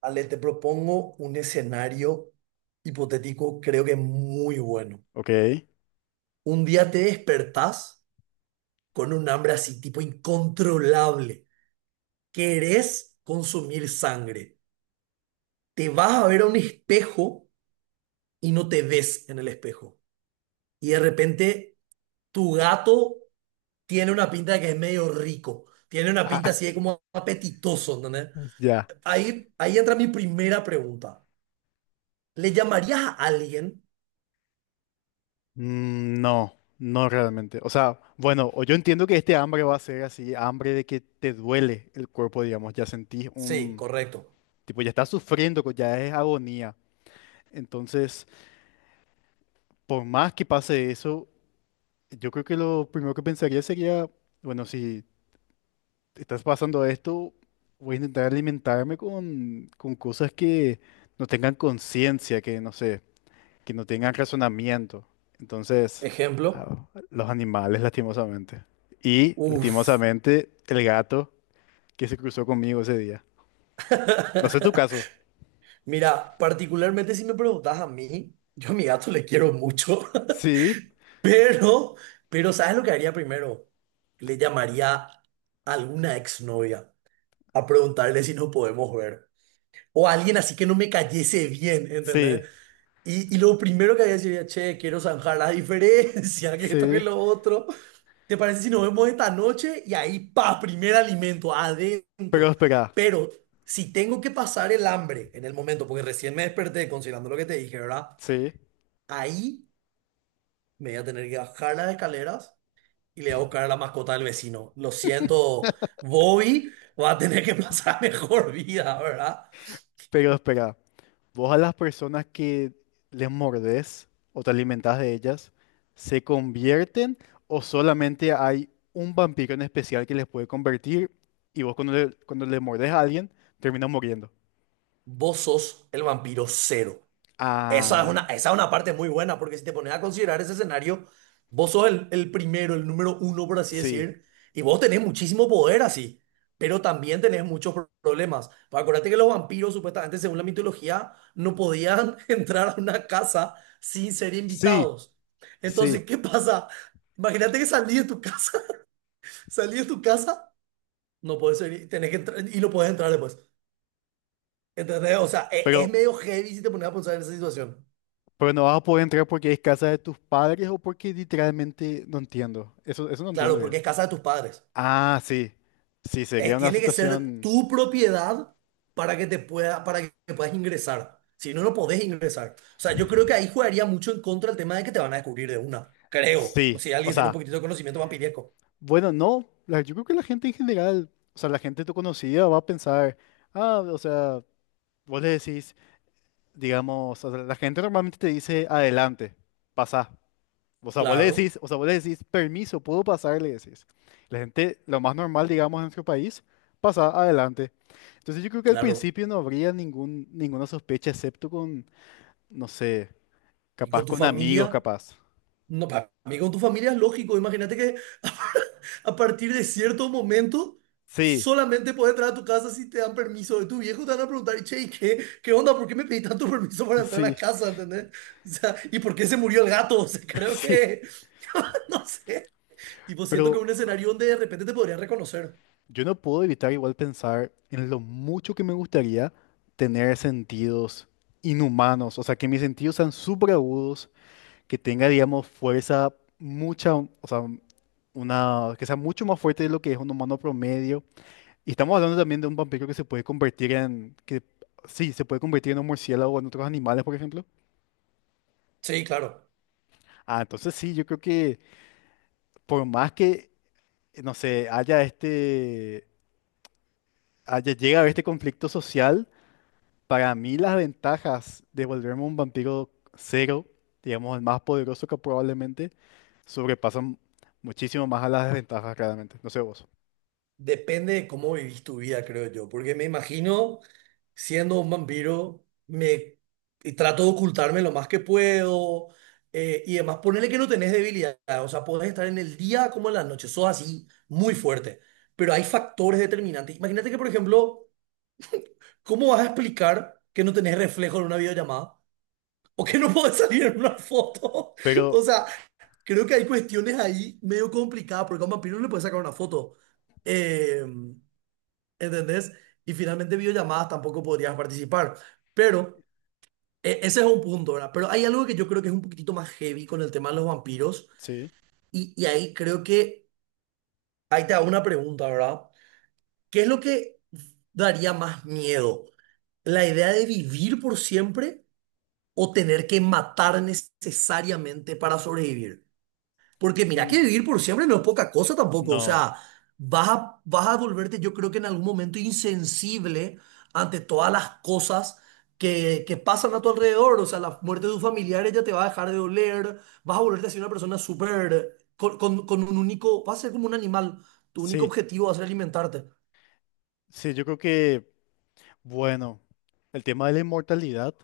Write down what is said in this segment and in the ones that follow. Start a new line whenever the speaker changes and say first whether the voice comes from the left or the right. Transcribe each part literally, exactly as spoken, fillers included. right: Ale, te propongo un escenario hipotético, creo que muy bueno.
left: Ok.
right: Un día te despertás con un hambre así, tipo incontrolable. Querés consumir sangre. Te vas a ver a un espejo y no te ves en el espejo. Y de repente tu gato tiene una pinta de que es medio rico. Tiene una
left: Ah,
right: pinta así de como apetitoso, ¿entendés?
left: ya.
right: Ahí, ahí entra mi primera pregunta. ¿Le llamarías a alguien?
left: Mm, No, no realmente. O sea, bueno, o yo entiendo que este hambre va a ser así, hambre de que te duele el cuerpo, digamos, ya sentís
right: Sí,
left: un,
right: correcto.
left: tipo, ya estás sufriendo, co- ya es agonía. Entonces, por más que pase eso, yo creo que lo primero que pensaría sería, bueno, si estás pasando esto, voy a intentar alimentarme con, con cosas que no tengan conciencia, que no sé. Que no tengan razonamiento. Entonces, a
right: Ejemplo.
left: los animales, lastimosamente. Y,
right: Uf.
left: lastimosamente, el gato que se cruzó conmigo ese día. No sé tu caso.
right: Mira, particularmente si me preguntas a mí, yo a mi gato le quiero mucho,
left: Sí,
right: pero, pero ¿sabes lo que haría primero? Le llamaría a alguna exnovia a preguntarle si nos podemos ver. O a alguien así que no me cayese bien,
left: sí,
right: ¿entendés? Y, y lo primero que haría sería, che, quiero zanjar la diferencia, que esto que
left: sí,
right: lo otro. ¿Te parece si nos vemos esta noche? Y ahí, pa, primer alimento,
left: pero
right: adentro.
left: espera,
right: Pero si tengo que pasar el hambre en el momento, porque recién me desperté considerando lo que te dije, ¿verdad?
left: sí,
right: Ahí me voy a tener que bajar las escaleras y le voy a buscar a la mascota del vecino. Lo siento, Bobby va a tener que pasar mejor vida, ¿verdad?
left: pero espera. Vos a las personas que les mordés o te alimentás de ellas, ¿se convierten o solamente hay un vampiro en especial que les puede convertir y vos cuando le, cuando le mordés a alguien, terminas muriendo?
right: Vos sos el vampiro cero. Esa es
left: Ah.
right: una, esa es una parte muy buena, porque si te pones a considerar ese escenario, vos sos el, el primero, el número uno, por así
left: Sí,
right: decir, y vos tenés muchísimo poder así, pero también tenés muchos pro- problemas. Pues acuérdate que los vampiros, supuestamente, según la mitología, no podían entrar a una casa sin ser
left: sí,
right: invitados.
left: sí,
right: Entonces, ¿qué pasa? Imagínate que salí de tu casa, salí de tu casa, no puedes ser, tenés que entrar y no puedes entrar después. ¿Entendés? O sea, e- es
left: pero,
right: medio heavy si te pones a pensar en esa situación.
left: pero no vas a poder entrar porque es casa de tus padres o porque literalmente no entiendo. Eso, eso no entiendo
right: Claro,
left: bien.
right: porque es casa de tus padres.
left: Ah, sí, sí,
right: Eh,
left: sería una
right: tiene que ser
left: situación,
right: tu propiedad para que te pueda, para que puedas ingresar. Si no, no podés ingresar. O sea, yo creo que ahí jugaría mucho en contra el tema de que te van a descubrir de una. Creo.
left: sí,
right: Si
left: o
right: alguien tiene un
left: sea,
right: poquitito de conocimiento vampiriesco.
left: bueno, no, la- yo creo que la gente en general, o sea, la gente tu conocida va a pensar, ah, o sea, vos le decís, digamos, o sea, la gente normalmente te dice, adelante, pasa. O sea, vos le
right: Claro,
left: decís, o sea, vos le decís, permiso, puedo pasar, le decís. La gente, lo más normal, digamos, en nuestro país, pasa adelante. Entonces yo creo que al
right: claro.
left: principio no habría ningún, ninguna sospecha, excepto con, no sé,
right: ¿Y
left: capaz
right: con tu
left: con amigos,
right: familia?
left: capaz.
right: No, para mí con tu familia es lógico. Imagínate que a partir de cierto momento
left: Sí,
right: solamente puedes entrar a tu casa si te dan permiso de tu viejo. Te van a preguntar, che, ¿y ¿qué, qué onda? ¿Por qué me pedí tanto permiso para entrar a
left: sí,
right: casa? ¿Entendés? O sea, ¿y por qué se murió el gato? O sea, creo
left: sí.
right: que, no sé. Tipo, siento que
left: Pero
right: es un escenario donde de repente te podrían reconocer.
left: yo no puedo evitar igual pensar en lo mucho que me gustaría tener sentidos inhumanos, o sea, que mis sentidos sean súper agudos, que tenga, digamos, fuerza mucha, o sea, una, que sea mucho más fuerte de lo que es un humano promedio. Y estamos hablando también de un vampiro que se puede convertir en, que sí, se puede convertir en un murciélago o en otros animales, por ejemplo.
right: Sí, claro.
left: Ah, entonces sí, yo creo que por más que, no sé, haya este, haya, llegue a haber este conflicto social, para mí las ventajas de volverme un vampiro cero, digamos, el más poderoso que probablemente, sobrepasan muchísimo más a las desventajas, claramente. No sé vos.
right: Depende de cómo vivís tu vida, creo yo, porque me imagino siendo un vampiro, me y trato de ocultarme lo más que puedo eh, y además ponerle que no tenés debilidad, o sea, podés estar en el día como en la noche, sos así, muy fuerte, pero hay factores determinantes. Imagínate que, por ejemplo, ¿cómo vas a explicar que no tenés reflejo en una videollamada o que no podés salir en una foto? O
left: Pero
right: sea, creo que hay cuestiones ahí medio complicadas, porque a un vampiro no le puedes sacar una foto. Em, ¿Entendés? Y finalmente videollamadas tampoco podrías participar. Pero eh, ese es un punto, ¿verdad? Pero hay algo que yo creo que es un poquitito más heavy con el tema de los vampiros.
left: sí,
right: Y, y ahí creo que, ahí te hago una pregunta, ¿verdad? ¿Qué es lo que daría más miedo? ¿La idea de vivir por siempre o tener que matar necesariamente para sobrevivir? Porque mira
left: mm,
right: que vivir por siempre no es poca cosa tampoco. O
left: no,
right: sea, vas a, vas a volverte, yo creo que en algún momento insensible ante todas las cosas que, que pasan a tu alrededor. O sea, la muerte de tus familiares ya te va a dejar de doler. Vas a volverte así una persona súper, con, con, con un único, vas a ser como un animal. Tu único
left: sí,
right: objetivo va a ser alimentarte.
left: sí, yo creo que, bueno, el tema de la inmortalidad,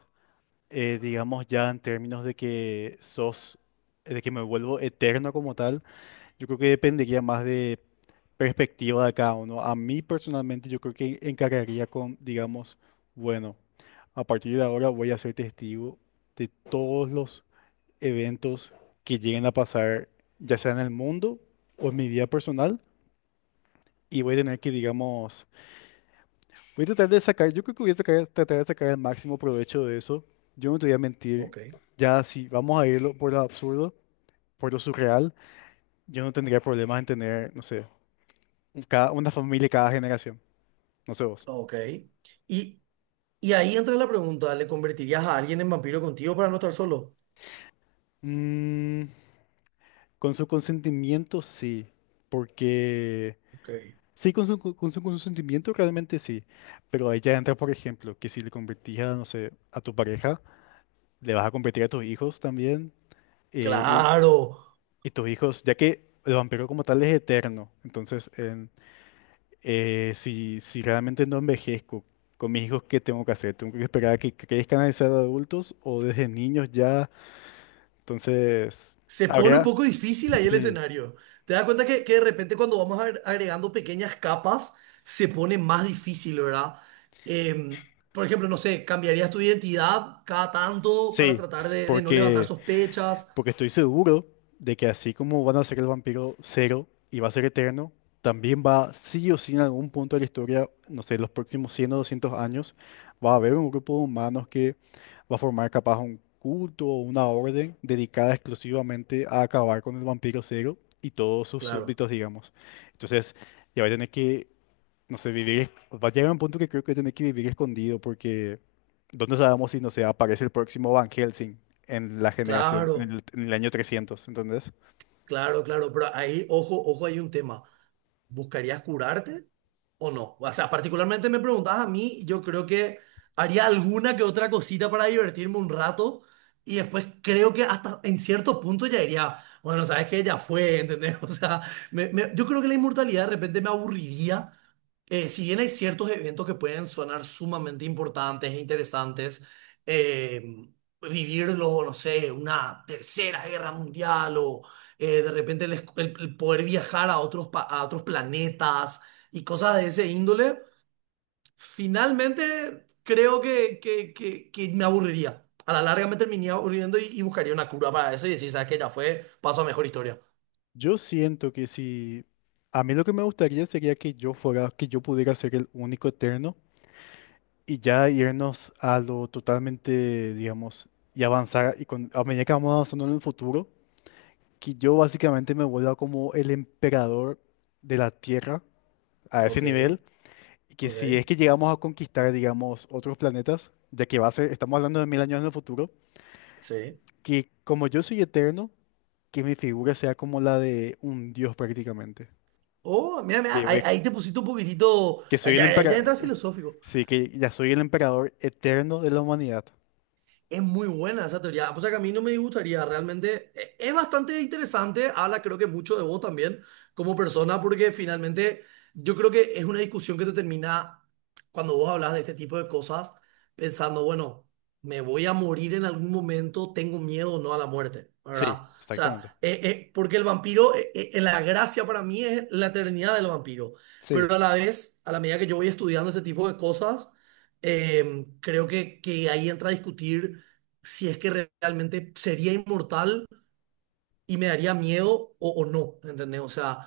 left: eh, digamos ya en términos de que sos, eh, de que me vuelvo eterno como tal, yo creo que dependería más de perspectiva de cada uno. A mí personalmente yo creo que encargaría con, digamos, bueno, a partir de ahora voy a ser testigo de todos los eventos que lleguen a pasar, ya sea en el mundo o en mi vida personal y voy a tener que, digamos, voy a tratar de sacar, yo creo que voy a sacar- tratar de sacar el máximo provecho de eso. Yo no te voy a mentir,
right: Ok.
left: ya si vamos a irlo por lo absurdo, por lo surreal, yo no tendría problemas en tener, no sé, un- cada, una familia cada generación, no sé vos.
right: Ok. Y, y ahí entra la pregunta, ¿le convertirías a alguien en vampiro contigo para no estar solo?
left: Mm, con su consentimiento sí, porque
right: Ok.
left: sí, con su, con su consentimiento realmente sí, pero ahí ya entra, por ejemplo, que si le convertís a, no sé, a tu pareja, le vas a convertir a tus hijos también, eh,
right: Claro.
left: y tus hijos, ya que el vampiro como tal es eterno, entonces en- eh, si, si realmente no envejezco con mis hijos, ¿qué tengo que hacer? ¿Tengo que esperar a que crezcan a ser adultos o desde niños ya? Entonces,
right: Se pone un
left: habría,
right: poco difícil ahí el
left: sí,
right: escenario. Te das cuenta que, que de repente cuando vamos agre- agregando pequeñas capas, se pone más difícil, ¿verdad? Eh, por ejemplo, no sé, ¿cambiarías tu identidad cada tanto para
left: sí,
right: tratar
left: ps-
right: de, de no levantar
left: porque
right: sospechas?
left: Porque estoy seguro de que así como van a ser el vampiro cero y va a ser eterno, también va sí o sí en algún punto de la historia, no sé, los próximos cien o doscientos años, va a haber un grupo de humanos que va a formar capaz un culto o una orden dedicada exclusivamente a acabar con el vampiro cero y todos sus
right: Claro,
left: súbditos, digamos. Entonces, ya va a tener que, no sé, vivir, es- va a llegar un punto que creo que tener que vivir escondido porque ¿dónde sabemos si, no sé, aparece el próximo Van Helsing en la generación, en
right: claro,
left: el, en el año trescientos, ¿entendés?
right: claro, claro, pero ahí, ojo, ojo, hay un tema. ¿Buscarías curarte o no? O sea, particularmente me preguntabas a mí, yo creo que haría alguna que otra cosita para divertirme un rato y después creo que hasta en cierto punto ya diría, bueno, sabes que ya fue, ¿entendés? O sea, me- me- yo creo que la inmortalidad de repente me aburriría eh, si bien hay ciertos eventos que pueden sonar sumamente importantes e interesantes, eh, vivirlo, no sé, una tercera guerra mundial o eh, de repente el, es- el- el poder viajar a otros, pa- a otros planetas y cosas de ese índole, finalmente creo que, que- que- que me aburriría. A la larga me terminaría aburriendo y, y buscaría una cura para eso y decir, ¿sabes qué? Ya fue, paso a mejor historia.
left: Yo siento que si, a mí lo que me gustaría sería que yo fuera, que yo pudiera ser el único eterno y ya irnos a lo totalmente, digamos, y avanzar, y con, a medida que vamos avanzando en el futuro, que yo básicamente me vuelva como el emperador de la Tierra a ese
right: Ok,
left: nivel, que si es
right: ok,
left: que llegamos a conquistar, digamos, otros planetas, ya que va a ser, estamos hablando de mil años en el futuro,
right: sí.
left: que como yo soy eterno, que mi figura sea como la de un dios prácticamente.
right: Oh, mira,
left: Que,
right: mira, ahí,
left: voy-
right: ahí te pusiste un poquitito,
left: que
right: ahí
left: soy el
right: ya, ahí ya entras
left: emperador.
right: filosófico.
left: Sí, que ya soy el emperador eterno de la humanidad.
right: Es muy buena esa teoría. O sea que a mí no me gustaría realmente. e- Es bastante interesante. Habla, creo que mucho de vos también como persona, porque finalmente yo creo que es una discusión que te termina cuando vos hablas de este tipo de cosas, pensando, bueno, me voy a morir en algún momento, tengo miedo o no a la muerte,
left: Sí,
right: ¿verdad? O
left: exactamente.
right: sea, eh, eh, porque el vampiro, eh, eh, la gracia para mí es la eternidad del vampiro.
left: Sí,
right: Pero a la vez, a la medida que yo voy estudiando este tipo de cosas, em, creo que, que ahí entra a discutir si es que realmente sería inmortal y me daría miedo o, o no, ¿entendés? O sea,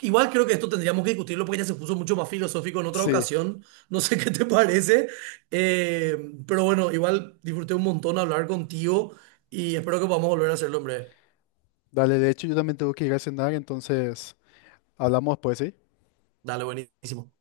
right: igual creo que esto tendríamos que discutirlo porque ya se puso mucho más filosófico en otra
left: sí.
right: ocasión, no sé qué te parece, eh, pero bueno, igual disfruté un montón hablar contigo y espero que podamos volver a hacerlo, hombre.
left: Dale, de hecho yo también tengo que ir a cenar, entonces hablamos después, ¿sí?
right: Dale, buenísimo.